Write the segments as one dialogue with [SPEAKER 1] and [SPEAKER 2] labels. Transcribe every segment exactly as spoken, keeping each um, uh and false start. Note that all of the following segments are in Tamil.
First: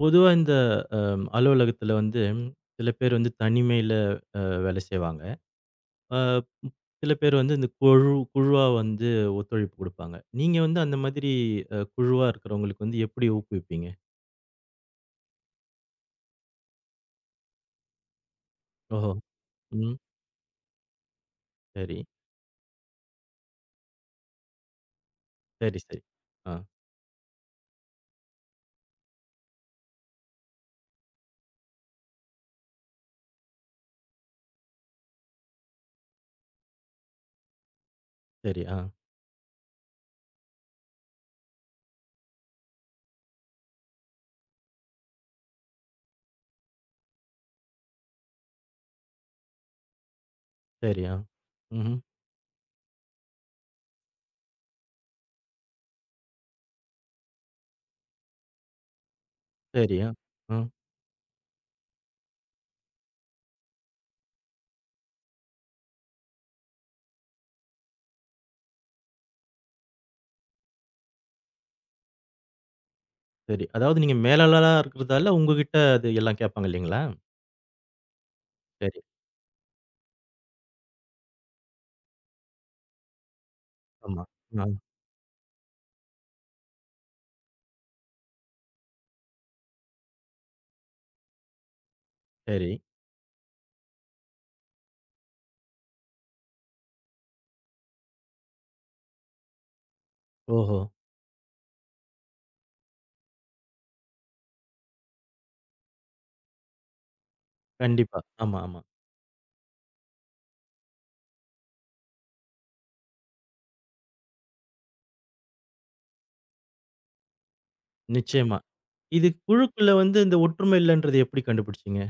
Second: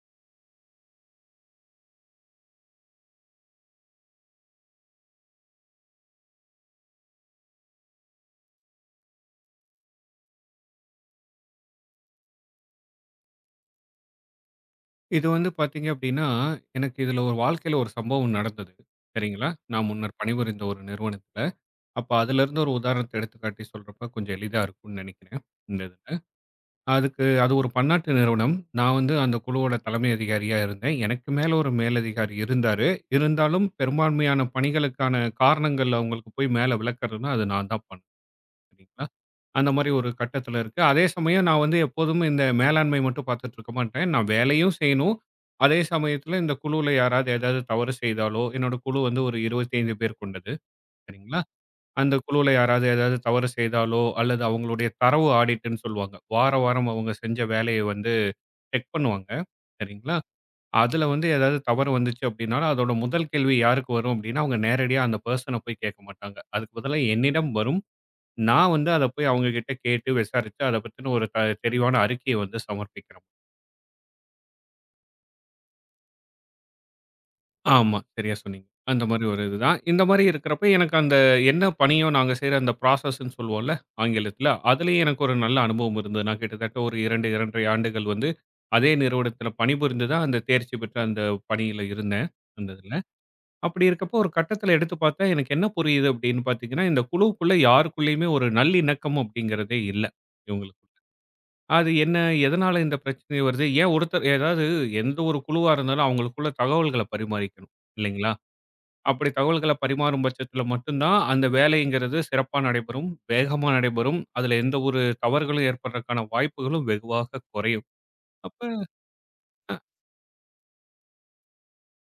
[SPEAKER 1] பொதுவா இந்த அம், அலுவலகத்துல வந்து சில பேர் வந்து தனிமையில வேலை செய்வாங்க. அ சில பேர் வந்து இந்த குழு குழுவா வந்து ஒத்துழைப்பு குடுப்பாங்க. நீங்க வந்து அந்த மாதிரி அ குழுவா இருக்கிறவங்களுக்கு வந்து எப்படி ஊக்குவிப்பீங்க?
[SPEAKER 2] இது வந்து பார்த்தீங்க அப்படின்னா, எனக்கு இதுல ஒரு வாழ்க்கையில ஒரு சம்பவம் நடந்தது.
[SPEAKER 1] ஓஹோ!
[SPEAKER 2] சரிங்களா? நான்
[SPEAKER 1] ம்.
[SPEAKER 2] முன்னர் பணிபுரிந்த ஒரு நிறுவனத்துல.
[SPEAKER 1] சரி,
[SPEAKER 2] அப்ப அதிலிருந்து ஒரு உதாரணத்த எடுத்துக்காட்டி சொல்றப்ப கொஞ்சம் எளிதா இருக்கும்னு நெனைக்கிறேன்.
[SPEAKER 1] சரி,
[SPEAKER 2] இந்த
[SPEAKER 1] சரி.
[SPEAKER 2] இதுல.
[SPEAKER 1] ஆ,
[SPEAKER 2] அதுக்கு அது ஒரு பன்னாட்டு நிறுவனம். நான் வந்து அந்த குழுவோட தலைமை அதிகாரியா இருந்தேன். எனக்கு மேல ஒரு மேலதிகாரி இருந்தாரு. இருந்தாலும் பெரும்பான்மையான பணிகளுக்கான காரணங்கள் அவங்களுக்கு போய் மேல விளக்கறதுன்னா, அது நான் தான் பண்ணணும்.
[SPEAKER 1] சரி. ஆ,
[SPEAKER 2] சரிங்களா? அந்த மாரி ஒரு கட்டத்தில இருக்கு. அதே சமயம் நான் வந்து எப்போதுமே இந்த மேலாண்மை மட்டும் பார்த்துட்டு இருக்க மாட்டேன். நான் வேலையும் செய்யணும். அதே சமயத்தில இந்த குழுவுல யாராவது ஏதாவது தவறு செய்தாலோ என்னோட குழு வந்து ஒரு இருபத்தி ஐந்து பேர் கொண்டது.
[SPEAKER 1] சரி. ஆ.
[SPEAKER 2] சரிங்களா?
[SPEAKER 1] ம்ஹ்ம்.
[SPEAKER 2] அந்த குழுவுல யாராவது ஏதாவது தவறு செய்தாலோ, அல்லது அவங்களுடைய தரவு ஆடிட்ன்னு சொல்லுவாங்க. வார வாரம் அவங்க செஞ்ச வேலைய வந்து செக் பண்ணுவாங்க.
[SPEAKER 1] சரி. ஆ.
[SPEAKER 2] சரிங்களா?
[SPEAKER 1] ம்.
[SPEAKER 2] அதில வந்து ஏதாவது தவறு வந்துச்சு அப்டின்னாலும், அதோட முதல் கேள்வி யாருக்கு வரும் அப்டின்னா, அவங்க நேரடியா அந்த பெர்சன போய் கேட்க மாட்டாங்க. அதுக்கு பதிலா என்னிடம் வரும். நான் வந்து அத போய் அவங்க கிட்ட கேட்டு விசாரிச்சு, அத பத்தின ஒரு த தெளிவான அறிக்கைய வந்து சமர்ப்பிக்கிறோம்.
[SPEAKER 1] சரி. அதாவது நீங்க மேலாளரா இருக்கிறதால உங்ககிட்ட அது எல்லாம் கேட்பாங்க இல்லைங்களா?
[SPEAKER 2] ஆமா, சரியா சொன்னீங்க.
[SPEAKER 1] சரி.
[SPEAKER 2] அந்த மாரி ஒரு இதுதான். இந்த மாரி இருக்கிறப்ப எனக்கு அந்த என்ன பணியோ நாங்க செய்ற அந்த ப்ராசஸ்ன்னு சொல்வோம்ல
[SPEAKER 1] ஆமா.
[SPEAKER 2] ஆங்கிலத்தில.
[SPEAKER 1] ஆ.
[SPEAKER 2] அதுலயும் எனக்கு ஒரு நல்ல அனுபவம் இருந்தது. நான் கிட்டத்தட்ட ஒரு இரண்டு, இரண்டரை ஆண்டுகள் வந்து அதே நிறுவனத்தில பணிபுரிந்து தான் அந்த தேர்ச்சி பெற்ற அந்த பணியில இருந்தேன், அந்த
[SPEAKER 1] சரி.
[SPEAKER 2] இதுல. அப்படி இருக்கப்போ ஒரு கட்டத்தில எடுத்து பார்த்தா, எனக்கு என்ன புரியுது அப்படின்னு பார்த்தீங்கன்னா, இந்த குழுவுக்குள்ள யாருக்குள்ளயுமே ஒரு நல்லிணக்கம் அப்படிங்கிறதே இல்ல,
[SPEAKER 1] ஓஹோ!
[SPEAKER 2] இவங்களுக்குள்ள. அது என்ன? எதனால இந்த பிரச்சனை வருது? ஏன் ஒருத்தர் ஏதாவது எந்த ஒரு குழுவா இருந்தாலும் அவங்களுக்குள்ள தகவல்கள பரிமாறிக்கணும்.
[SPEAKER 1] கண்டிப்பா.
[SPEAKER 2] இல்லைங்களா?
[SPEAKER 1] ஆமா, ஆமா.
[SPEAKER 2] அப்படி தகவல்கள பரிமாறும் பட்சத்தில மட்டும் தான் அந்த வேலைங்கிறது சிறப்பா நடைபெறும், வேகமா நடைபெறும். அதில எந்த ஒரு தவறுகளும் ஏற்படுறதுக்கான வாய்ப்புகளும் வெகுவாக குறையும்.
[SPEAKER 1] நிச்சயமா.
[SPEAKER 2] அப்ப
[SPEAKER 1] இது
[SPEAKER 2] அ
[SPEAKER 1] குழுக்குள்ள வந்து இந்த ஒற்றுமை இல்லன்றது எப்படி கண்டுபிடிச்சீங்க?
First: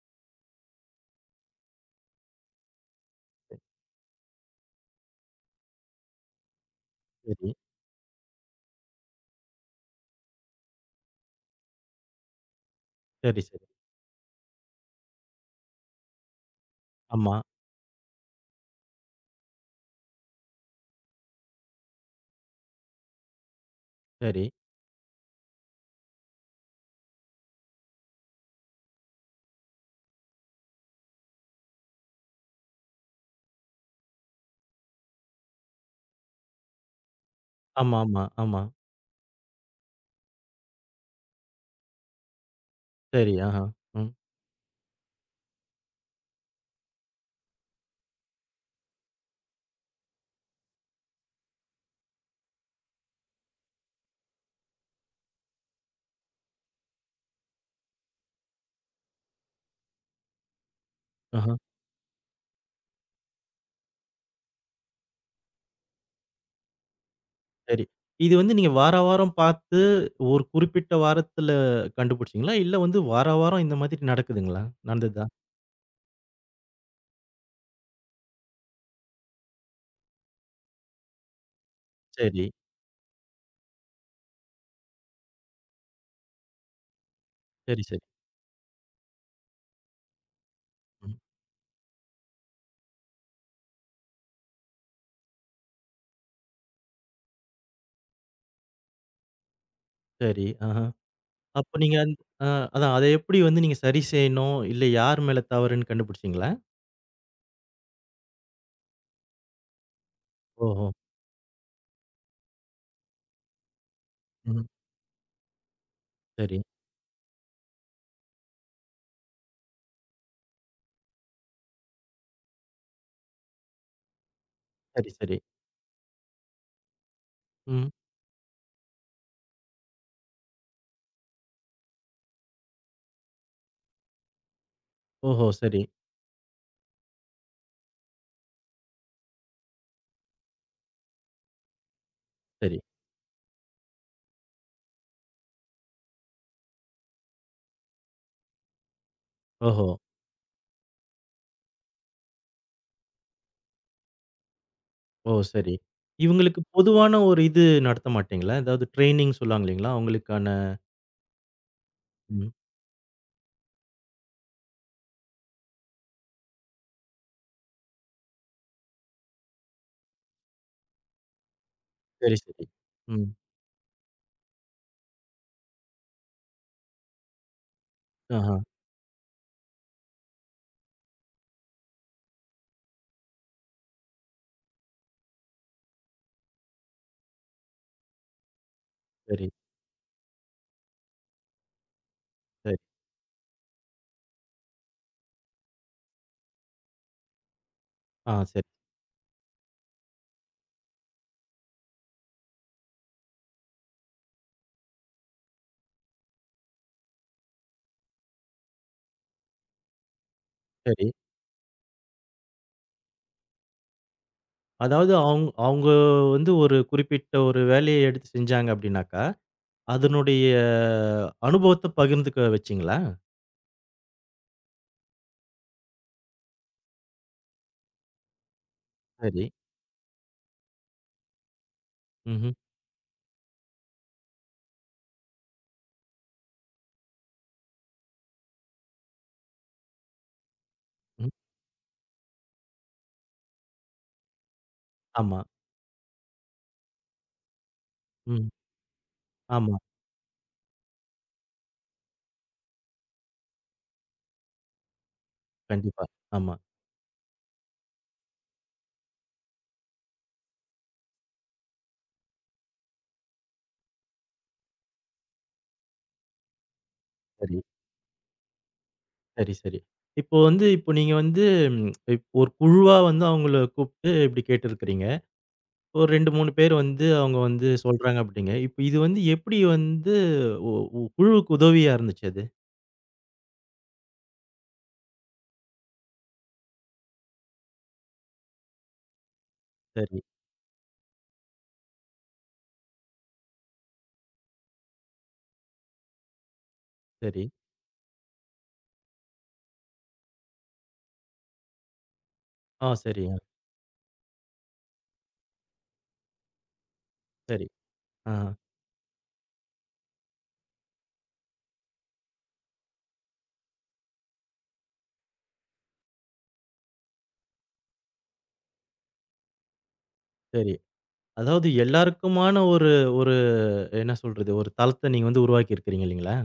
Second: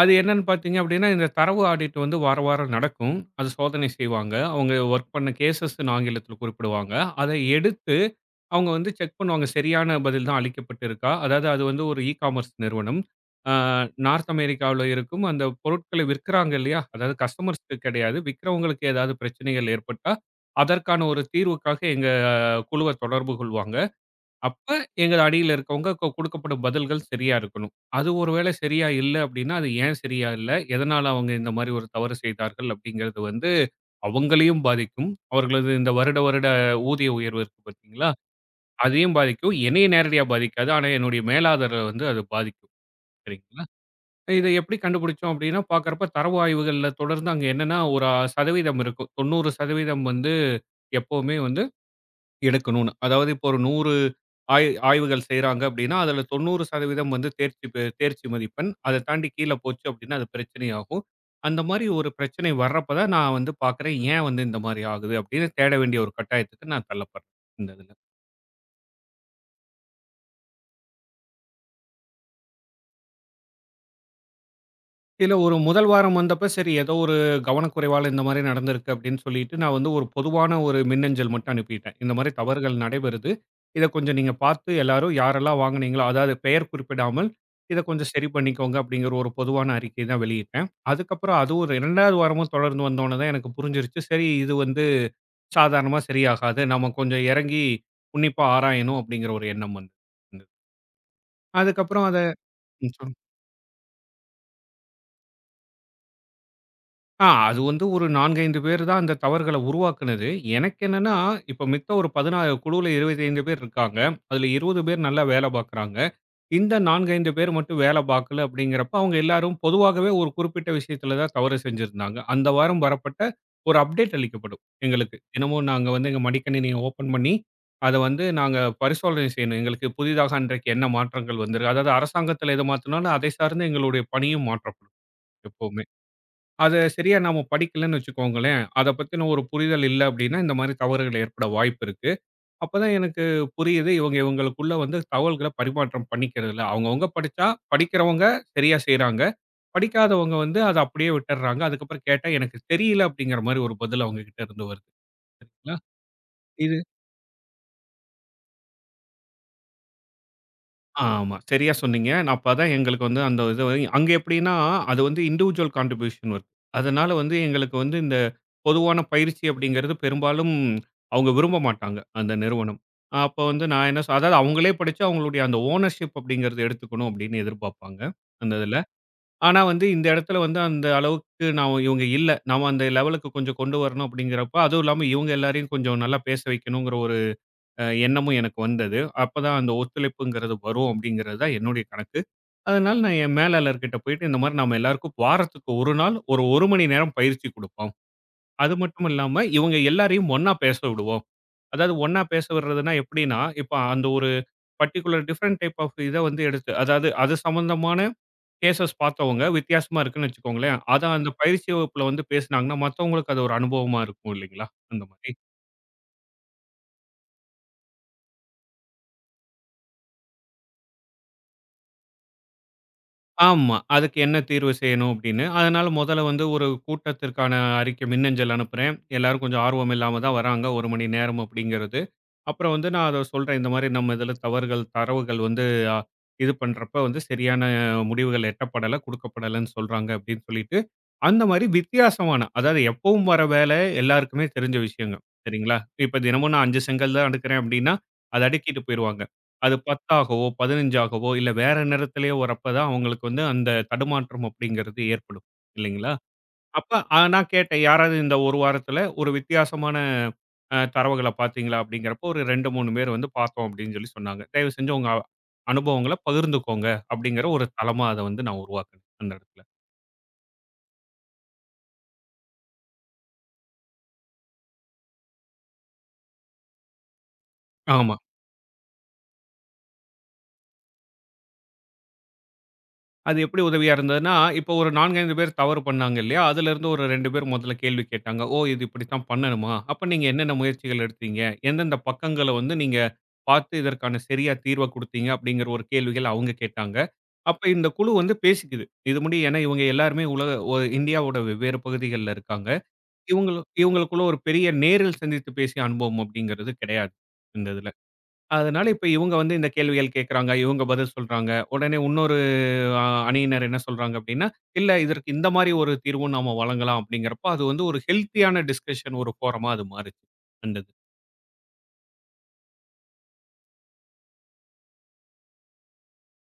[SPEAKER 2] அது என்னன்னு பார்த்தீங்க அப்படின்னா, இந்த தரவு ஆடிட் வந்து வார வாரம் நடக்கும். அது சோதனை செய்வாங்க. அவங்க வொர்க் பண்ண கேஸஸ்ன்னு ஆங்கிலத்தில குறிப்பிடுவாங்க. அத
[SPEAKER 1] சரி,
[SPEAKER 2] எடுத்து அவங்க வந்து செக் பண்ணுவாங்க. சரியான பதில் தான் அளிக்கப்பட்டிருக்கா? அதாவது அது வந்து ஒரு இ-காமர்ஸ் நிறுவனம்.
[SPEAKER 1] சரி,
[SPEAKER 2] ஆ
[SPEAKER 1] சரி.
[SPEAKER 2] நார்த் அமெரிக்காவுல இருக்கும் அந்த பொருட்களை விற்கிறாங்க இல்லையா? அதாவது
[SPEAKER 1] ஆமா.
[SPEAKER 2] கஸ்டமர்ஸ்க்கு கிடையாது. விக்கிறவங்களுக்கு ஏதாவது பிரச்சனைகள் ஏற்பட்டா, அதற்கான ஒரு தீர்வுக்காக எங்க குழுவ தொடர்பு கொள்வாங்க.
[SPEAKER 1] சரி.
[SPEAKER 2] அப்ப எங்க அடியில இருக்கவங்க கு குடுக்கப்படும் பதில்கள் சரியா இருக்கணும். அது ஒருவேளை சரியா இல்ல அப்படின்னா, அது ஏன் சரியா இல்ல? எதனால அவங்க இந்த மாரி ஒரு தவறு செய்தார்கள்? அப்படிங்கிறது வந்து அவங்களையும் பாதிக்கும். அவர்களது இந்த வருட வருட ஊதிய உயர்வு இருக்கு
[SPEAKER 1] ஆமா,
[SPEAKER 2] பார்த்தீங்களா?
[SPEAKER 1] ஆமா, ஆமா.
[SPEAKER 2] அதையும் பாதிக்கும். என்னைய நேரடியா பாதிக்காது. ஆனா, என்னுடைய மேலாளர வந்து அது பாதிக்கும்.
[SPEAKER 1] சரி. ஆஹா.
[SPEAKER 2] சரிங்களா?
[SPEAKER 1] ம்.
[SPEAKER 2] இத எப்படி கண்டுபிடிச்சோம் அப்படின்னா, பார்க்கறப்ப தரவு ஆய்வுகள்ல தொடர்ந்து அங்க என்னன்னா, ஒரு சதவீதம் இருக்கும். தொண்ணூறு சதவீதம் வந்து எப்பவுமே வந்து எடுக்கணும்னு. அதாவது இப்போ ஒரு நூறு ஆய் ஆய்வுகள் செய்றாங்க அப்படின்னா, அதுல தொண்ணூறு சதவீதம் வந்து தேர்ச்சி பெ தேர்ச்சி மதிப்பெண். அத தாண்டி கீழ போச்சு அப்படின்னா, அது பிரச்சனையாகும்.
[SPEAKER 1] ஆஹா.
[SPEAKER 2] அந்த மாரி ஒரு பிரச்சனை வர்றப்ப தான் நான் வந்து பார்க்குறேன், ஏன் வந்து இந்த மாரி ஆகுது அப்படின்னு தேட வேண்டிய ஒரு கட்டாயத்துக்கு நான் தள்ளப்படுறேன். இந்த
[SPEAKER 1] சரி.
[SPEAKER 2] இதுல.
[SPEAKER 1] இது வந்து நீங்க வாரா வாரம் பார்த்து ஒரு குறிப்பிட்ட வாரத்துல கண்டுபிடிச்சீங்களா? இல்ல வந்து வாரா வாரம் இந்த மாதிரி நடக்குதுங்களா? நடந்ததா?
[SPEAKER 2] இல்ல ஒரு முதல் வாரம் வந்தப்ப சரி ஏதோ ஒரு கவனக்குறைவால இந்த மாரி நடந்திருக்கு அப்படின்னு சொல்லிட்டு நான் வந்து ஒரு பொதுவான ஒரு மின்னஞ்சல் மட்டும் அனுப்பிட்டேன். இந்த மாரி
[SPEAKER 1] சரி,
[SPEAKER 2] தவறுகள் நடைபெறுது. இத கொஞ்சம் நீங்க பார்த்து எல்லாரும் யாரெல்லாம் வாங்குனீங்களோ அதாவது பெயர் குறிப்பிடாமல் இத
[SPEAKER 1] சரி, சரி.
[SPEAKER 2] கொஞ்சம் சரி பண்ணிக்கோங்க அப்படிங்கிற ஒரு பொதுவான அறிக்கை தான் வெளியிட்டேன்.
[SPEAKER 1] ம்.
[SPEAKER 2] அதுக்கப்புறம் அது ஒரு இரண்டாவது வாரமும் தொடர்ந்து வந்தோனே தான் எனக்கு புரிஞ்சிருச்சு. சரி இது வந்து சாதாரணமா சரியாகாது. நம்ம கொஞ்சம் இறங்கி உன்னிப்பா ஆராயணும் அப்படிங்கிற ஒரு எண்ணம் வந்தது.
[SPEAKER 1] சரி. ஆஹா. அப்ப நீங்க
[SPEAKER 2] அதுக்கப்புறம்
[SPEAKER 1] அந்
[SPEAKER 2] அத
[SPEAKER 1] அ அதான் அத
[SPEAKER 2] ம்.
[SPEAKER 1] எப்படி வந்து நீங்க சரி செய்யணும்? இல்ல யார் மேல தவறுன்னு கண்டுபிடிச்சீங்களா?
[SPEAKER 2] ஆ அது வந்து ஒரு நான்கு, ஐந்து பேர் தான் அந்த தவறுகள உருவாக்குனது. எனக்கு
[SPEAKER 1] ஓஹோ!
[SPEAKER 2] என்னன்னா, இப்ப மித்த ஒரு பதினாறு குழுவுல இருபத்தி ஐந்து பேர் இருக்காங்க. அதுல
[SPEAKER 1] ம்.
[SPEAKER 2] இருபது பேர் நல்லா வேலை பார்க்குறாங்க.
[SPEAKER 1] சரி,
[SPEAKER 2] இந்த நான்கு, ஐந்து பேர் மட்டும் வேலை பார்க்கல அப்படிங்கிறப்ப, அவங்க எல்லாரும் பொதுவாகவே ஒரு குறிப்பிட்ட விஷயத்துல தான் தவறு செஞ்சிருந்தாங்க. அந்த வாரம் வரப்பட்ட ஒரு அப்டேட் அளிக்கப்படும்
[SPEAKER 1] சரி,
[SPEAKER 2] எங்களுக்கு.
[SPEAKER 1] சரி.
[SPEAKER 2] தினமும் நாங்க வந்து எங்க மடிக்கணினிய ஓப்பன் பண்ணி,
[SPEAKER 1] ம்.
[SPEAKER 2] அத வந்து நாங்க பரிசோதனை செய்யணும். எங்களுக்கு புதிதாக அன்றைக்கு என்ன மாற்றங்கள் வந்திருக்கு? அதாவது அரசாங்கத்துல எது மாத்துனாலும், அதை சார்ந்து எங்களுடைய பணியும் மாற்றப்படும்
[SPEAKER 1] ஓஹோ! சரி,
[SPEAKER 2] எப்பவுமே. அத சரியா நாம படிக்கலன்னு வச்சுக்கோங்களேன், அத பத்தின ஒரு புரிதல் இல்ல அப்டின்னா, இந்த மாரி தவறுகள் ஏற்பட வாய்ப்பு இருக்கு.
[SPEAKER 1] சரி.
[SPEAKER 2] அப்பதான் எனக்கு புரியுது, இவங்க இவங்களுக்குள்ள வந்து தகவல்கள பரிமாற்றம் பண்ணிக்கிறதில்ல. அவங்கவங்க படிச்சா, படிக்கிறவங்க சரியா செய்றாங்க.
[SPEAKER 1] ஓஹோ!
[SPEAKER 2] படிக்காதவங்க வந்து அத அப்படியே விட்டுர்றாங்க. அதுக்கப்புறம் கேட்டா, "எனக்கு தெரியல" அப்படிங்கிற மாரி ஒரு பதில் அவங்க கிட்ட இருந்து வருது.
[SPEAKER 1] ஓ!
[SPEAKER 2] இல்ல?
[SPEAKER 1] சரி. இவங்களுக்கு
[SPEAKER 2] இது
[SPEAKER 1] பொதுவான ஒரு இது நடத்த மாட்டீங்களா? ஏதாவது ட்ரெய்னிங் சொல்லுவாங்க இல்லீங்களா? அவங்களுக்கான
[SPEAKER 2] ஆமா. சரியா சொன்னீங்க. நான்
[SPEAKER 1] ம்.
[SPEAKER 2] அப்பதான் எங்களுக்கு வந்து அந்த இது வந்து- அங்க எப்படின்னா, அது வந்து இண்டிவிஜுவல் கான்ட்ரிபியூஷன் ஒர்க். அதனால வந்து எங்களுக்கு வந்து இந்த பொதுவான பயிற்சி அப்படிங்கிறது பெரும்பாலும் அவங்க விரும்ப மாட்டாங்க, அந்த
[SPEAKER 1] சரி, சரி.
[SPEAKER 2] நிறுவனம்.
[SPEAKER 1] ம்.
[SPEAKER 2] அப்ப வந்து நான் என்ன சொ- அதாவது அவங்களே படிச்சு அவங்களுடைய அந்த ஓனர்ஷிப் அப்படிங்கிறத எடுத்துக்கணும் அப்படின்னு எதிர்பார்ப்பாங்க, அந்த
[SPEAKER 1] ஆஹா.
[SPEAKER 2] இதுல. ஆனா வந்து இந்த இடத்துல வந்து அந்த அளவுக்கு நான் இவங்க இல்ல. நாம அந்த லெவலுக்கு கொஞ்சம் கொண்டு வரணும் அப்படிங்கிறப்ப, அதுவும் இல்லாம இவங்க எல்லாரையும் கொஞ்சம் நல்லா பேச வைக்கணுங்கிற அஹ் எண்ணமும் எனக்கு வந்தது.
[SPEAKER 1] சரி,
[SPEAKER 2] அப்பதான் அந்த ஒத்துழைப்புங்கிறது வரும் அப்படிங்கிறது தான் என்னுடைய கணக்கு.
[SPEAKER 1] சரி.
[SPEAKER 2] அதனால நான் என் மேலாளர்கிட்ட போயிட்டு இந்த மாதிரி நாம எல்லாருக்கும் வாரத்துக்கு ஒரு நாள் ஒரு 1 மணி நேரம் பயிற்சி குடுப்போம்.
[SPEAKER 1] ஆ, சரி,
[SPEAKER 2] அது மட்டும் இல்லாம இவங்க எல்லாரையும் ஒண்ணா பேச விடுவோம். அதாவது ஒண்ணா பேச விடுறதுன்னா எப்படின்னா, இப்ப அந்த ஒரு பர்ட்டிகுலர் டிஃபரண்ட் டைப் ஆஃப் இத வந்து எடுத்து அதாவது அது சம்பந்தமான கேஸஸ் பார்த்தவங்க வித்தியாசமா இருக்குன்னு வச்சுக்கோங்களேன். அத
[SPEAKER 1] சரி.
[SPEAKER 2] அந்த பயிற்சி வகுப்புல வந்து பேசுனாங்கன்னா மத்தவங்களுக்கு அது ஒரு அனுபவமா இருக்கும் இல்லைங்களா? அந்த
[SPEAKER 1] அதாவது
[SPEAKER 2] மாதிரி.
[SPEAKER 1] அவுங் அவுங்க வந்து ஒரு குறிப்பிட்ட ஒரு வேலைய எடுத்து செஞ்சாங்க அப்டின்னாக்கா, அதனுடைய அனுபவத்த பகிர்ந்துக்க வச்சீங்களா?
[SPEAKER 2] ஆமா. அதுக்கு என்ன தீர்வு செய்யணும் அப்படின்னு. அதனால முதல்ல வந்து ஒரு கூட்டத்திற்கான அறிக்கை மின்னஞ்சல் அனுப்புறேன். எல்லாரும்
[SPEAKER 1] சரி.
[SPEAKER 2] கொஞ்சம் ஆர்வம் இல்லாம தான் வராங்க. ஒரு மணி நேரம் அப்படிங்கிறது.
[SPEAKER 1] ம்ஹ்ம்.
[SPEAKER 2] அப்புறம் வந்து நான் அத சொல்றேன். இந்த மாரி நம்ம இதில தவறுகள், தரவுகள் வந்து அ இது பண்றப்ப வந்து சரியான முடிவுகள் எட்டப்படல, குடுக்கப்படலன்னு சொல்றாங்க அப்படின்னு சொல்லிட்டு,
[SPEAKER 1] ம்.
[SPEAKER 2] அந்த மாரி வித்தியாசமான அதாவது எப்பவும் வர வேலை எல்லாருக்குமே தெரிஞ்ச விஷயங்க.
[SPEAKER 1] ஆமா.
[SPEAKER 2] சரிங்களா? இப்ப தினமும் நான் ஐந்து செங்கல் தான் அடுக்குறேன் அப்படின்னா, அத
[SPEAKER 1] ம்.
[SPEAKER 2] அடுக்கிட்டு போயிருவாங்க. அது
[SPEAKER 1] ஆமா.
[SPEAKER 2] பத்தாகவோ, பதினைந்தாகவோ இல்ல வேற நிறத்திலேயோ வரப்ப தான் அவங்களுக்கு வந்து அந்த தடுமாற்றம் அப்படிங்கிறது ஏற்படும்.
[SPEAKER 1] கண்டிப்பா.
[SPEAKER 2] இல்லைங்களா?
[SPEAKER 1] ஆமா.
[SPEAKER 2] அப்ப அ நான் கேட்டேன், "யாராவது இந்த ஒரு வாரத்துல ஒரு வித்தியாசமான அ தரவுகள பார்த்தீங்களா?" அப்படிங்கிறப்போ ஒரு இரண்டு, மூன்று பேர் வந்து பார்த்தோம் அப்படின்னு சொல்லி சொன்னாங்க. "தயவு செஞ்சு உங்க அனுபவங்கள பகிர்ந்துக்கோங்க." அப்படிங்கிற
[SPEAKER 1] சரி,
[SPEAKER 2] ஒரு தளமா அத வந்து நான் உருவாக்குனேன் அந்த
[SPEAKER 1] சரி,
[SPEAKER 2] இடத்துல.
[SPEAKER 1] சரி. இப்போ வந்து இப்போ நீங்க வந்து ம் ஒரு குழுவா வந்து அவங்கள கூப்ட்டு இப்டி கேட்டிருக்கிறீங்க. ஒரு ரெண்டு, மூணு பேர் வந்து அவங்க வந்து
[SPEAKER 2] ஆமா.
[SPEAKER 1] சொல்றாங்க அப்டிங்க. இப்ப இது வந்து எப்படி வந்து ஒ ஒ குழுவுக்கு உதவியா இருந்துச்சு அது?
[SPEAKER 2] அது எப்படி உதவியா இருந்ததுன்னா, இப்போ ஒரு நான்கு, ஐந்து பேர் தவறு பண்ணாங்க இல்லையா? அதிலிருந்து ஒரு இரண்டு பேர் முதல்ல கேள்வி கேட்டாங்க. "ஓ! இது இப்படித்தான் பண்ணணுமா? அப்ப
[SPEAKER 1] சரி,
[SPEAKER 2] நீங்க என்னென்ன முயற்சிகள் எடுத்தீங்க? எந்தெந்த பக்கங்கள வந்து நீங்க பார்த்து இதற்கான சரியா தீர்வ குடுத்தீங்க?" அப்படிங்கிற ஒரு கேள்விகள் அவங்க கேட்டாங்க.
[SPEAKER 1] சரி.
[SPEAKER 2] அப்ப இந்த குழு வந்து பேசிக்குது. இது முடி ஏன்னா இவங்க எல்லாருமே உலக ஒ இந்தியாவோட வெவ்வேறு பகுதிகள்ல இருக்காங்க.
[SPEAKER 1] ஆ, சரி. ஆ,
[SPEAKER 2] இவங்களு இவங்களுக்குள்ள ஒரு பெரிய நேரில் சந்தித்து பேசிய அனுபவம் அப்படிங்கிறது கிடையாது,
[SPEAKER 1] சரி.
[SPEAKER 2] இந்த இதுல.
[SPEAKER 1] ஆ,
[SPEAKER 2] அதனால இப்ப இவங்க வந்து இந்த கேள்விகள் கேட்கறாங்க, இவங்க பதில் சொல்றாங்க. உடனே இன்னொரு அ அணியினர் என்ன சொல்றாங்க அப்படின்னா, "இல்ல இதற்கு இந்த மாரி ஒரு தீர்வும் நாம வழங்கலாம்." அப்படிங்கிறப்போ, அது வந்து ஒரு ஹெல்த்தியான டிஸ்கஷன் ஒரு ஃபோரமா அது மாறுச்சு.
[SPEAKER 1] சரி.
[SPEAKER 2] வந்தது.
[SPEAKER 1] அதாவது எல்லாருக்குமான ஒரு ஒரு என்ன சொல்றது? ஒரு தளத்த நீங்க வந்து உருவாக்கி இருக்கிறீங்க இல்லைங்களா?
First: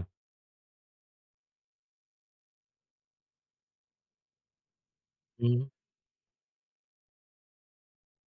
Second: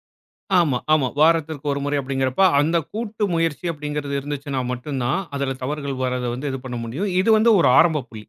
[SPEAKER 2] ஆமா, ஆமா. வாரத்திற்கு ஒரு முறை அப்படிங்கிறப்ப, அந்த கூட்டு முயற்சி அப்படிங்கிறது இருந்துச்சுன்னா மட்டும் தான், அதில
[SPEAKER 1] ம்.
[SPEAKER 2] தவறுகள் வர்றத வந்து இது பண்ண முடியும். இது வந்து ஒரு ஆரம்ப புள்ளி.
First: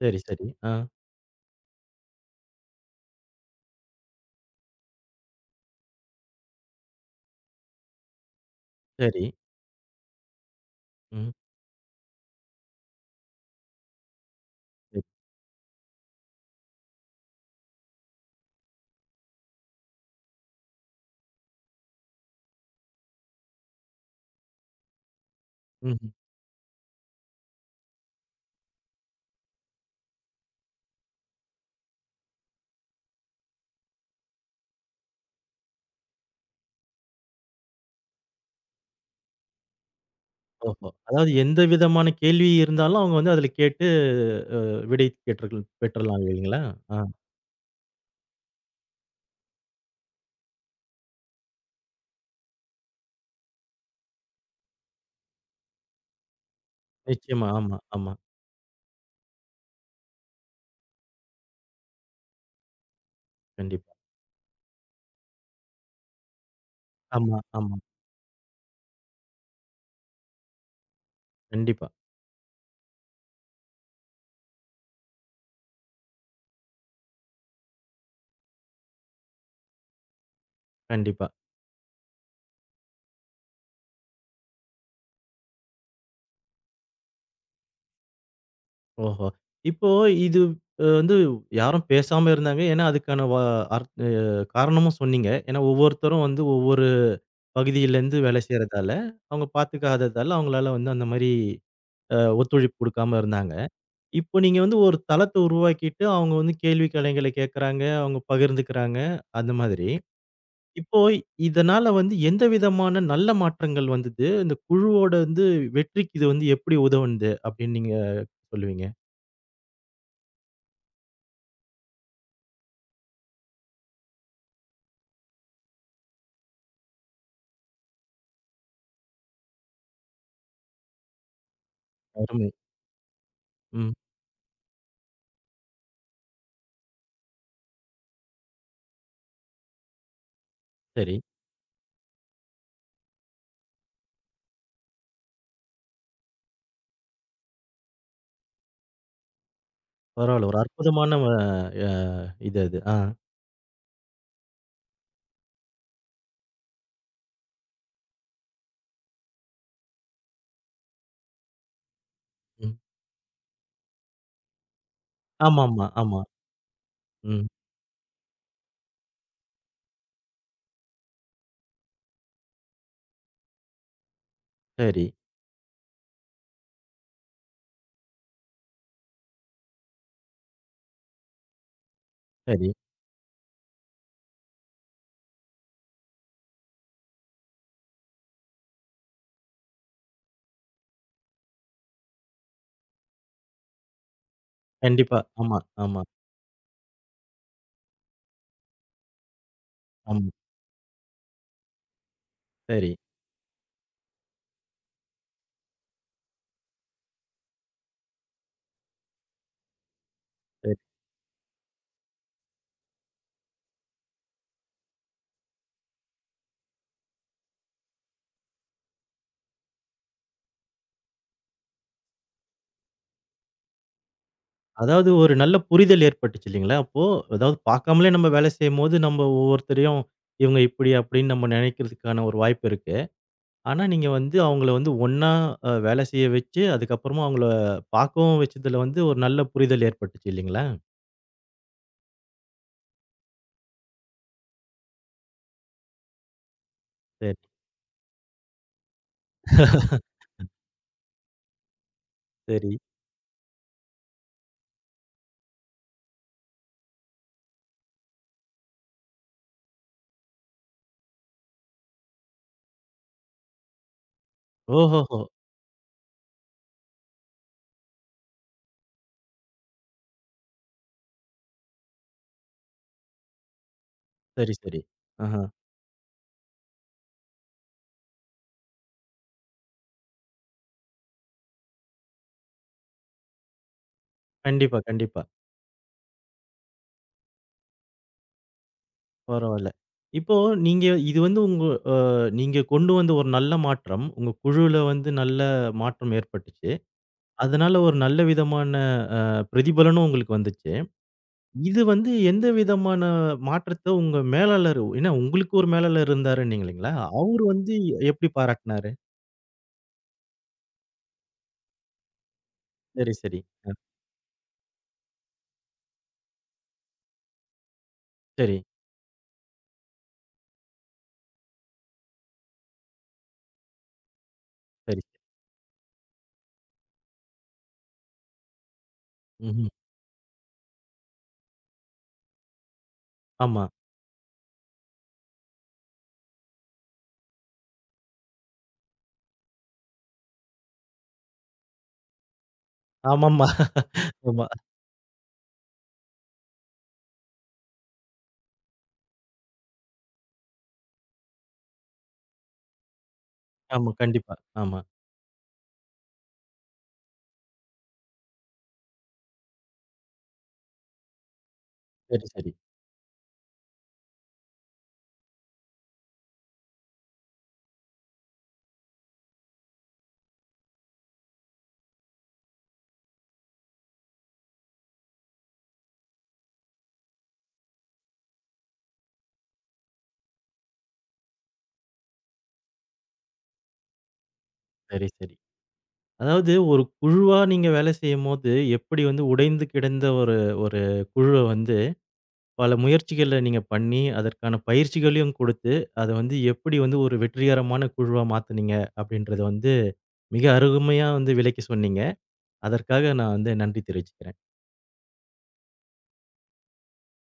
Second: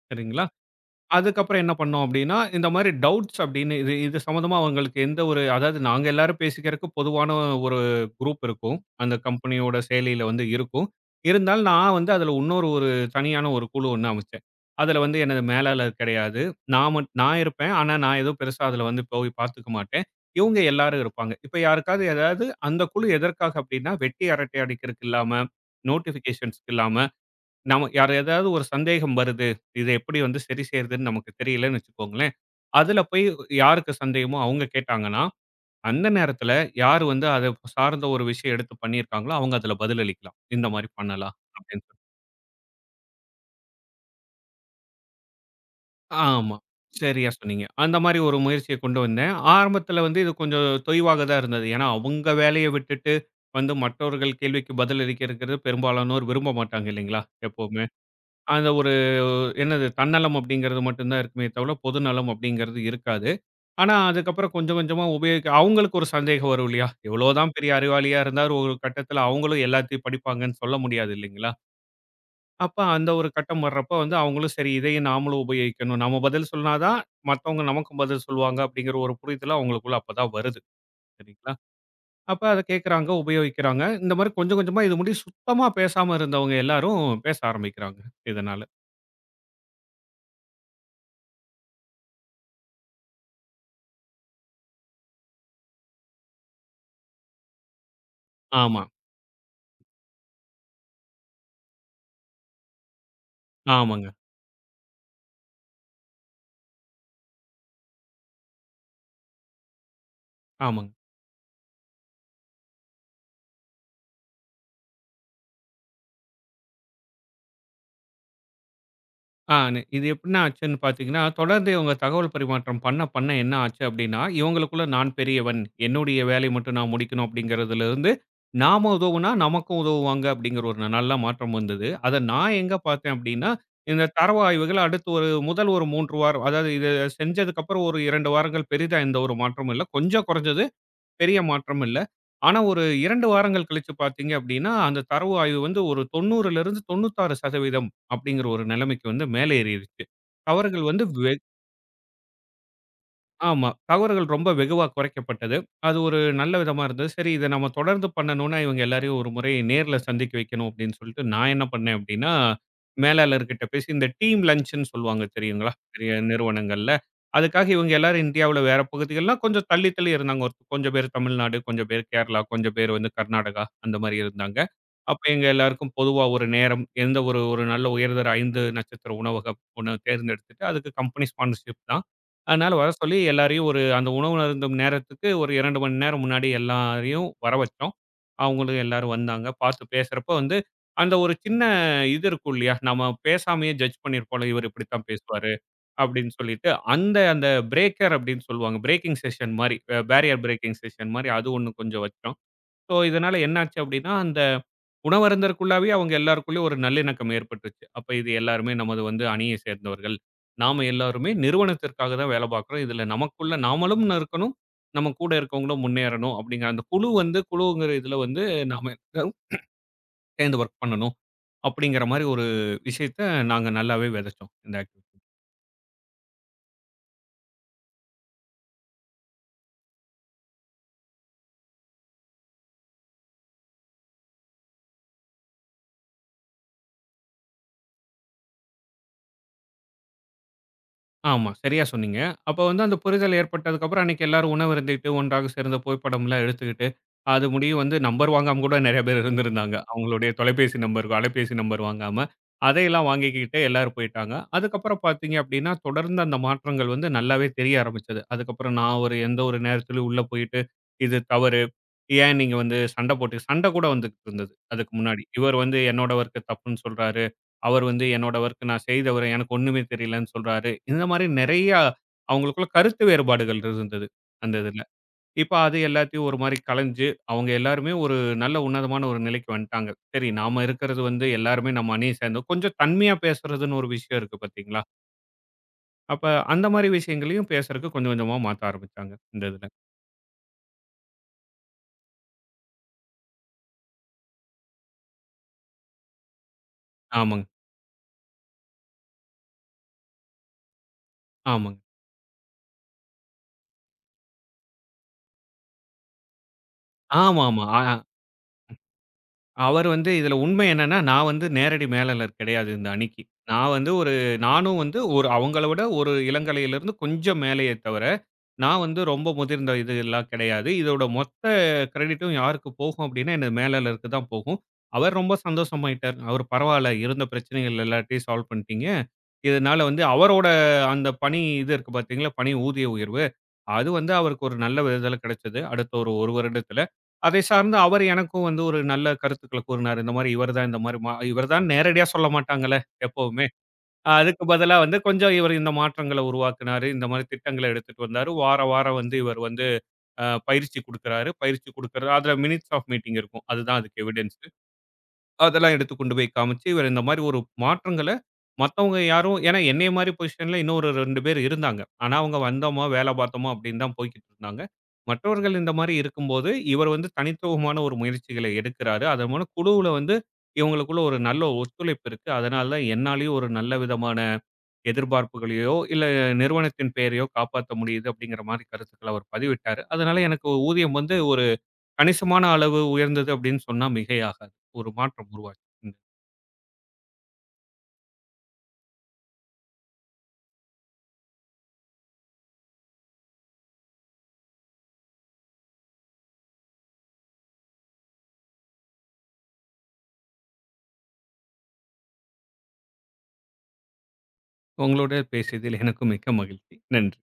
[SPEAKER 1] சரி,
[SPEAKER 2] சரிங்களா?
[SPEAKER 1] சரி. ஆ,
[SPEAKER 2] அதுக்கப்புறம் என்ன பண்ணோம் அப்டின்னா, இந்த மாரி டவுட்ஸ் அப்டின்னு இது இது சம்மந்தமா அவங்களுக்கு எந்த ஒரு அதாவது நாங்க எல்லாரும் பேசிக்கிறதுக்கு பொதுவான ஒரு குரூப் இருக்கும். அந்த
[SPEAKER 1] சரி.
[SPEAKER 2] கம்பெனியோட செயலியில வந்து இருக்கும்.
[SPEAKER 1] ம்.
[SPEAKER 2] இருந்தாலும் நான் வந்து அதுல இன்னொரு ஒரு தனியான ஒரு குழு ஒண்ணு அமைச்சேன். அதுல
[SPEAKER 1] சரி.
[SPEAKER 2] வந்து எனது மேலாளர் கிடையாது. நான் மட் நான் இருப்பேன். ஆனா, நான் எதுவும் பெருசா அதுல வந்து போய் பார்த்துக்க மாட்டேன். இவங்க எல்லாரும் இருப்பாங்க. இப்ப யாருக்காவது ஏதாவது அந்த குழு எதற்காக அப்டின்னா, வெட்டி அரட்டை அடிக்கிறதுக்கு இல்லாம,
[SPEAKER 1] ம்ஹ்ம்.
[SPEAKER 2] நோட்டிஃபிகேஷன்ஸ்க்கு இல்லாம நம்ம யார் ஏதாவது ஒரு சந்தேகம் வருது. இத எப்படி வந்து சரி செய்றதுன்னு நமக்கு தெரியலன்னு வச்சுக்கோங்களேன். அதுல போய் யாருக்கு சந்தேகமோ அவங்க கேட்டாங்கன்னா, அந்த நேரத்துல யார் வந்து அத சார்ந்த ஒரு விஷயம் எடுத்து பண்ணியிருக்காங்களோ, அவங்க அதுல பதில் அளிக்கலாம். இந்த
[SPEAKER 1] ஓஹோ!
[SPEAKER 2] மாரி
[SPEAKER 1] அதாவது
[SPEAKER 2] பண்ணலாம்
[SPEAKER 1] எந்த
[SPEAKER 2] அப்படின்னு. சொல்லி.
[SPEAKER 1] விதமான கேள்வி இருந்தாலும் அவங்க வந்து அதுல கேட்டு அ விடை கேட்டர்கள் பெற்றலாம்
[SPEAKER 2] ஆமா.
[SPEAKER 1] இல்லைங்களா? ஆ,
[SPEAKER 2] சரியா சொன்னீங்க. அந்த மாரி ஒரு முயற்சிய கொண்டு வந்தேன். ஆரம்பத்துல வந்து இது கொஞ்சம் தொய்வாக தான் இருந்தது. ஏன்னா, அவங்க வேலைய விட்டுட்டு வந்து மற்றவர்கள் கேள்விக்கு பதில் அளிக்கிறதுங்கிறது பெரும்பாலானோர் விரும்ப மாட்டாங்க இல்லைங்களா?
[SPEAKER 1] நிச்சயமா. ஆமா,
[SPEAKER 2] எப்பவுமே.
[SPEAKER 1] ஆமா.
[SPEAKER 2] அந்த ஒரு என்னது தன்னலம் அப்படிங்கிறது மட்டும் தான் இருக்குமே தவிர பொதுநலம் அப்படிங்கிறது இருக்காது. ஆனா,
[SPEAKER 1] கண்டிப்பா.
[SPEAKER 2] அதுக்கப்புறம் கொஞ்சம் கொஞ்சமா உபயோகிக்க அவங்களுக்கு ஒரு சந்தேகம் வரும் இல்லையா?
[SPEAKER 1] ஆமா,
[SPEAKER 2] எவ்வளோதான் பெரிய
[SPEAKER 1] ஆமா.
[SPEAKER 2] அறிவாளியா இருந்தாலும் ஒரு கட்டத்தில அவங்களும் எல்லாத்தையும் படிப்பாங்கன்னு சொல்ல முடியாது இல்லைங்களா?
[SPEAKER 1] கண்டிப்பா,
[SPEAKER 2] அப்ப அந்த ஒரு கட்டம் வர்றப்ப வந்து அவங்களும் சரி இதையும் நாமளும் உபயோகிக்கணும். நம்ம பதில் சொன்னா தான் மத்தவங்க நமக்கும் பதில் சொல்லுவாங்க அப்படிங்கிற ஒரு புரிதல் அவங்களுக்குள்ள அப்ப தான் வருது.
[SPEAKER 1] கண்டிப்பா.
[SPEAKER 2] சரிங்களா? அப்ப அத கேட்கறாங்க, உபயோகிக்கிறாங்க. இந்த மாரி கொஞ்சம் கொஞ்சமா இது முடி சுத்தமா பேசாம இருந்தவங்க எல்லாரும் பேச ஆரம்பிக்கிறாங்க இதனால.
[SPEAKER 1] ஓஹோ! இப்போ இது அ வந்து யாரும் பேசாம இருந்தாங்க. ஏன்னா, அதுக்கான வ அர் அ காரணமும் சொன்னீங்க. ஏன்னா, ஒவ்வொருத்தரும் வந்து ஒவ்வொரு பகுதியிலேருந்து வேலை
[SPEAKER 2] ஆமா.
[SPEAKER 1] செய்றதால, அவங்க பார்த்துக்காததால அவங்களால வந்து அந்த மாரி அ ஒத்துழைப்பு குடுக்காம இருந்தாங்க.
[SPEAKER 2] ஆமாங்க.
[SPEAKER 1] இப்போ நீங்க வந்து ஒரு தளத்த உருவாக்கிட்டு, அவங்க வந்து கேள்வி கலைகள கேட்கறாங்க, அவங்க பகிர்ந்துக்கிறாங்க, அந்த மாதிரி.
[SPEAKER 2] ஆமாங்க.
[SPEAKER 1] இப்போ இதனால வந்து எந்த விதமான நல்ல மாற்றங்கள் வந்தது? இந்த குழுவோட வந்து வெற்றிக்கு இது வந்து எப்படி உதவுனது? அப்படின்னு நீங்க சொல்லுவீங்க?
[SPEAKER 2] ஆ நி- இது எப்படின்னா ஆச்சுன்னு பார்த்தீங்கன்னா, தொடர்ந்து இவங்க தகவல் பரிமாற்றம் பண்ண, பண்ண என்ன ஆச்சு அப்படின்னா, இவங்களுக்குள்ள நான் பெரியவன், என்னுடைய வேலைய மட்டும் நான் முடிக்கணும் அப்படிங்கிறதுலருந்து, நாம உதவுனா நமக்கும் உதவுவாங்க அப்படிங்கிற ஒரு நல்ல மாற்றம் வந்தது. அத
[SPEAKER 1] அருமை.
[SPEAKER 2] நான் எங்க பார்த்தேன் அப்படின்னா,
[SPEAKER 1] ம்.
[SPEAKER 2] இந்த தரவு ஆய்வுகள் அடுத்து ஒரு முதல் ஒரு மூன்று வாரம் அதாவது இத செஞ்சதுக்கப்புறம் ஒரு இரண்டு வாரங்கள் பெரிதா எந்த ஒரு மாற்றமும் இல்ல. கொஞ்சம் குறைஞ்சது.
[SPEAKER 1] சரி.
[SPEAKER 2] பெரிய மாற்றம் இல்ல. ஆனா ஒரு இரண்டு வாரங்கள் கழிச்சு பார்த்தீங்க அப்படின்னா, அந்த தரவு ஆய்வு வந்து ஒரு தொண்ணூறிலிருந்து தொண்ணூற்று ஆறு சதவீதம் அப்படிங்கிற ஒரு நிலைமைக்கு வந்து மேலே ஏறிருச்சு.
[SPEAKER 1] பரவால்ல. ஒரு
[SPEAKER 2] தவறுகள் வந்து
[SPEAKER 1] அற்புதமான வ அ இது அது. ஆ.
[SPEAKER 2] ஆமா. தவறுகள் ரொம்ப வெகுவா குறைக்கப்பட்டது. அது ஒரு நல்ல விதமா இருந்தது. சரி இத நம்ம தொடர்ந்து பண்ணணும்னா, இவங்க எல்லாரையும் ஒரு முறை நேர்ல சந்திக்க வைக்கணும் அப்படின்னு சொல்லிட்டு, நான் என்ன பண்ணேன் அப்படின்னா,
[SPEAKER 1] ம்.
[SPEAKER 2] மேலாளர்கிட்ட பேசி இந்த டீம் லஞ்சுன்னு சொல்லுவாங்க தெரியுங்களா?
[SPEAKER 1] ஆமாமா,
[SPEAKER 2] பெரிய
[SPEAKER 1] ஆமா.
[SPEAKER 2] நிறுவனங்கள்ல.
[SPEAKER 1] ம்.
[SPEAKER 2] அதுக்காக இவங்க எல்லாரும் இந்தியாவுல வேற பகுதிகள்னா கொஞ்சம் தள்ளி தள்ளி இருந்தாங்க. ஒரு கொஞ்சம் பேர் தமிழ்நாடு, கொஞ்சம் பேர் கேரளா, கொஞ்சம் பேர் வந்து கர்நாடகா அந்த மாரி இருந்தாங்க.
[SPEAKER 1] சரி,
[SPEAKER 2] அப்ப எங்க எல்லாருக்கும் பொதுவா ஒரு நேரம், எந்த ஒரு ஒரு நல்ல உயர்தர ஐந்து நட்சத்திர உணவகம் ஒண்ணு தேர்ந்தெடுத்துட்டு, அதுக்கு கம்பெனி ஸ்பான்சர்ஷிப் தான்.
[SPEAKER 1] சரி.
[SPEAKER 2] அதனால வர சொல்லி எல்லாரையும் ஒரு அந்த உணவு அருந்தும் நேரத்துக்கு ஒரு இரண்டு மணி நேரம் முன்னாடி எல்லாரையும் வர வச்சோம். அவங்களும் எல்லாரும் வந்தாங்க. பார்த்து பேசுறப்ப வந்து, அந்த ஒரு சின்ன இது இருக்கும் இல்லையா? நம்ம பேசாமயே ஜட்ஜ் பண்ணியிருப்போம்ல, இவர் இப்படித்தான்
[SPEAKER 1] கண்டிப்பா.
[SPEAKER 2] பேசுவாரு
[SPEAKER 1] ஆமா, ஆமா,
[SPEAKER 2] அப்படின்னு சொல்லிட்டு, அந்த அந்த பிரேக்கர் அப்படின்னு சொல்லுவாங்க. பிரேக்கிங் செஷன் மாரி,
[SPEAKER 1] ஆமா.
[SPEAKER 2] பேரியர் பிரேக்கிங் செஷன் மாரி அது ஒண்ணு கொஞ்சம் வச்சோம்.
[SPEAKER 1] சரி,
[SPEAKER 2] ஸோ, இதனால என்னாச்சு அப்படின்னா, அந்த உணவருந்தற்குள்ளாவே அவங்க எல்லாருக்குள்ளயும் ஒரு நல்லிணக்கம் ஏற்பட்டுச்சு. அப்ப இது எல்லாருமே நமது வந்து அணிய சேர்ந்தவர்கள்.
[SPEAKER 1] சரி.
[SPEAKER 2] நாம எல்லாருமே நிறுவனத்திற்காக தான் வேலை பார்க்கிறோம். இதுல நமக்குள்ள நாமளும் இருக்கணும். நம்ம கூட இருக்கவங்களும் முன்னேறணும் அப்படிங்கிற அந்த குழு வந்து குழுங்கிற இதுல வந்து நாம எல்லாரும் சேர்ந்து ஒர்க் பண்ணணும். அப்படிங்கிற மாரி ஒரு விஷயத்த நாங்க நல்லாவே விதைச்சோம். இந்த
[SPEAKER 1] அதாவது ஒரு நல்ல புரிதல் ஏற்பட்டுச்சு இல்லைங்களா? அப்போ அதாவது பார்க்காமலே நம்ம வேலை செய்யும்போது, நம்ம ஒவ்வொருத்தரையும் இவங்க இப்படி அப்படின்னு நம்ம நினைக்கிறதுக்கான ஒரு வாய்ப்பு இருக்கு. ஆனா நீங்க வந்து அவங்கள வந்து ஒண்ணா அ வேலை செய்ய வச்சு, அதுக்கப்புறமா அவங்கள பார்க்கவும் வச்சதுல வந்து ஒரு நல்ல புரிதல் ஏற்பட்டுச்சு இல்லைங்களா?
[SPEAKER 2] ஆமா. சரியா சொன்னீங்க. அப்ப வந்து அந்த புரிதல் ஏற்பட்டதுக்கப்புறம் அன்னைக்கு எல்லாரும் உணவு அருந்திட்டு, ஒன்றாக சேர்ந்து புகைப்படம்லாம் எடுத்துக்கிட்டு,
[SPEAKER 1] சரி.
[SPEAKER 2] அது முடியும் வந்து நம்பர் வாங்காம கூட நெறைய பேர் இருந்திருந்தாங்க. அவங்களுடைய தொலைபேசி நம்பர், அலைபேசி நம்பர் வாங்காம.
[SPEAKER 1] சரி.
[SPEAKER 2] அதையெல்லாம் வாங்கிக்கிட்டு எல்லாரும் போயிட்டாங்க. அதுக்கப்புறம் பார்த்தீங்க அப்படின்னா, தொடர்ந்து அந்த மாற்றங்கள் வந்து நல்லாவே தெரிய ஆரம்பிச்சது. அதுக்கப்புறம் நான் ஒரு எந்த ஒரு நேரத்திலயும் உள்ள போயிட்டு, இது தவறு. ஏன் நீங்க வந்து சண்டை போட்டு சண்டை கூட வந்துகிட்டு இருந்தது. அதுக்கு
[SPEAKER 1] ஓஹோஹோ!
[SPEAKER 2] முன்னாடி. இவர் வந்து என்னோட ஒர்க் தப்புன்னு சொல்றாரு. அவர் வந்து என்னோட ஒர்க் நான் செய்தவரு எனக்கு ஒண்ணுமே தெரியலன்னு சொல்றாரு. இந்த மாரி நெறையா அவங்களுக்குள்ள கருத்து வேறுபாடுகள் இருந்தது
[SPEAKER 1] சரி,
[SPEAKER 2] அந்த
[SPEAKER 1] சரி.
[SPEAKER 2] இதுல.
[SPEAKER 1] ஆஹ.
[SPEAKER 2] இப்ப அது எல்லாத்தையும் ஒரு மாரி கலைஞ்சு அவங்க எல்லாருமே ஒரு நல்ல உன்னதமான ஒரு நிலைக்கு வந்துட்டாங்க. சரி நாம இருக்கிறது வந்து எல்லாருமே நம்ம அணிய சேர்ந்தோம். கொஞ்சம் தன்மையா பேசுறதுன்னு ஒரு விஷயம் இருக்கு
[SPEAKER 1] கண்டிப்பா,
[SPEAKER 2] பார்த்தீங்களா?
[SPEAKER 1] கண்டிப்பா.
[SPEAKER 2] அப்ப அந்த மாரி விஷயங்களையும் பேசுறதுக்கு கொஞ்சம் கொஞ்சமா மாத்த ஆரம்பிச்சாங்க இந்த இதுல.
[SPEAKER 1] பரவால்ல. இப்போ நீங்க இது வந்து உங்க அ நீங்க கொண்டு வந்த ஒரு நல்ல மாற்றம், உங்க குழுல வந்து நல்ல மாற்றம் ஏற்பட்டுச்சு.
[SPEAKER 2] ஆமாங்க,
[SPEAKER 1] அதனால ஒரு நல்ல விதமான அ பிரதிபலனும் உங்களுக்கு வந்துச்சு.
[SPEAKER 2] ஆமாங்க.
[SPEAKER 1] இது வந்து எந்த விதமான மாற்றத்த உங்க மேலாளர் ஏன்னா உங்களுக்கு ஒரு மேலாளர் இருந்தாருன்னீங்க இல்லைங்களா? அவரு
[SPEAKER 2] ஆமாமா.
[SPEAKER 1] வந்து
[SPEAKER 2] ஆ.
[SPEAKER 1] எப்படி பாராட்டுனாரு?
[SPEAKER 2] அவர் வந்து இதுல உண்மை என்னன்னா, நான் வந்து நேரடி மேலாளர் கிடையாது இந்த
[SPEAKER 1] சரி,
[SPEAKER 2] அணிக்கு.
[SPEAKER 1] சரி.
[SPEAKER 2] நான்
[SPEAKER 1] அ
[SPEAKER 2] வந்து ஒரு நானும் வந்து ஒரு அவங்கள விட ஒரு இளங்கலையிலிருந்து கொஞ்சம் மேலயே தவிர,
[SPEAKER 1] சரி,
[SPEAKER 2] நான் வந்து ரொம்ப முதிர்ந்த இது எல்லாம் கிடையாது. இதோட மொத்த கிரெடிட்டும் யாருக்கு போகும் அப்டின்னா, எனது மேலாளருக்கு தான் போகும்.
[SPEAKER 1] சரி.
[SPEAKER 2] அவர் ரொம்ப சந்தோஷமாயிட்டார். அவரு பரவால்ல இருந்த பிரச்சனைகள் எல்லாத்தையும் சால்வ் பண்ணிட்டீங்க.
[SPEAKER 1] ம்ஹ்ம்.
[SPEAKER 2] இதனால வந்து அவரோட அந்த பணி இது இருக்கு பார்த்தீங்களா, பணி ஊதிய உயர்வு.
[SPEAKER 1] ஆமா.
[SPEAKER 2] அது வந்து அவருக்கு ஒரு நல்ல விதத்துல கிடைச்சது. அடுத்த ஒரு 1 வருடத்துல. அதை சார்ந்து அவர் எனக்கும் வந்து ஒரு நல்ல கருத்துக்கள கூறினார். இந்த மாரி இவர் தான் இந்த மாரி மா இவர் தான் நேரடியா சொல்ல மாட்டாங்கல்ல எப்பவுமே.
[SPEAKER 1] ஆமாமா.
[SPEAKER 2] அஹ் அதுக்கு
[SPEAKER 1] ஆமா,
[SPEAKER 2] பதிலா வந்து கொஞ்சம் இவர் இந்த மாற்றங்கள உருவாக்குனாரு. இந்த மாரி திட்டங்கள எடுத்துட்டு வந்தாரு. வார வாரம் வந்து இவர் வந்து அ பயிற்சி குடுக்குறாரு. பயிற்சி குடுக்குறது அதுல மினிட்ஸ் ஆஃப் மீட்டிங் இருக்கும். அதுதான்
[SPEAKER 1] ஆமா.
[SPEAKER 2] அதுக்கு
[SPEAKER 1] கண்டிப்பா.
[SPEAKER 2] எவிடன்ஸ்.
[SPEAKER 1] ஆமா.
[SPEAKER 2] அதெல்லாம் எடுத்து கொண்டு போய் காமிச்சு, இவர் இந்த மாரி ஒரு மாற்றங்கள மத்தவங்க யாரும் ஏன்னா என்னைய மாரி பொசிஷன்ல இன்னொரு இரண்டு பேர் இருந்தாங்க. ஆனா
[SPEAKER 1] சரி,
[SPEAKER 2] அவங்க
[SPEAKER 1] சரி.
[SPEAKER 2] வந்தோமா, வேல பார்த்தோமா அப்படின்னு தான் போய்க்கிட்டு இருந்தாங்க. மற்றவர்கள் இந்த மாரி இருக்கும்போது, இவர் வந்து தனித்துவமான ஒரு முயற்சிகள எடுக்கிறாரு. அதன் மூலம் குழுவுல வந்து இவங்களுக்குள்ள ஒரு நல்ல ஒத்துழைப்பு இருக்கு. அதனால தான் என்னாலேயும் ஒரு நல்ல விதமான எதிர்பார்ப்புகளையோ, இல்ல நிறுவனத்தின் பெயரையோ காப்பாத்த முடியுது அப்படிங்கிற மாரி கருத்துக்கள அவர் பதிவிட்டாரு. அதனால எனக்கு ஊதியம் வந்து ஒரு கணிசமான அளவு உயர்ந்தது அப்படின்னு சொன்னா மிகையாகாது. ஒரு
[SPEAKER 1] சரி,
[SPEAKER 2] மாற்றம்
[SPEAKER 1] சரி.
[SPEAKER 2] உருவாச்சு. ம்.
[SPEAKER 1] அதாவது ஒரு குழுவா நீங்க வேலை செய்யும்போது, எப்படி வந்து உடைந்து கிடந்த ஒரு ஒரு குழுவ வந்து, பல முயற்சிகள நீங்க பண்ணி, அதற்கான பயிற்சிகளையும் குடுத்து, அத வந்து எப்படி வந்து ஒரு வெற்றிகரமான குழுவா மாத்துனீங்க? அப்படின்றத வந்து மிக அருமையா வந்து விளக்கி சொன்னீங்க. அதற்காக நான் வந்து நன்றி தெரிவிச்சுக்கிறேன்.
[SPEAKER 2] உங்களோட பேசியதில் எனக்கு மிக்க மகிழ்ச்சி. நன்றி.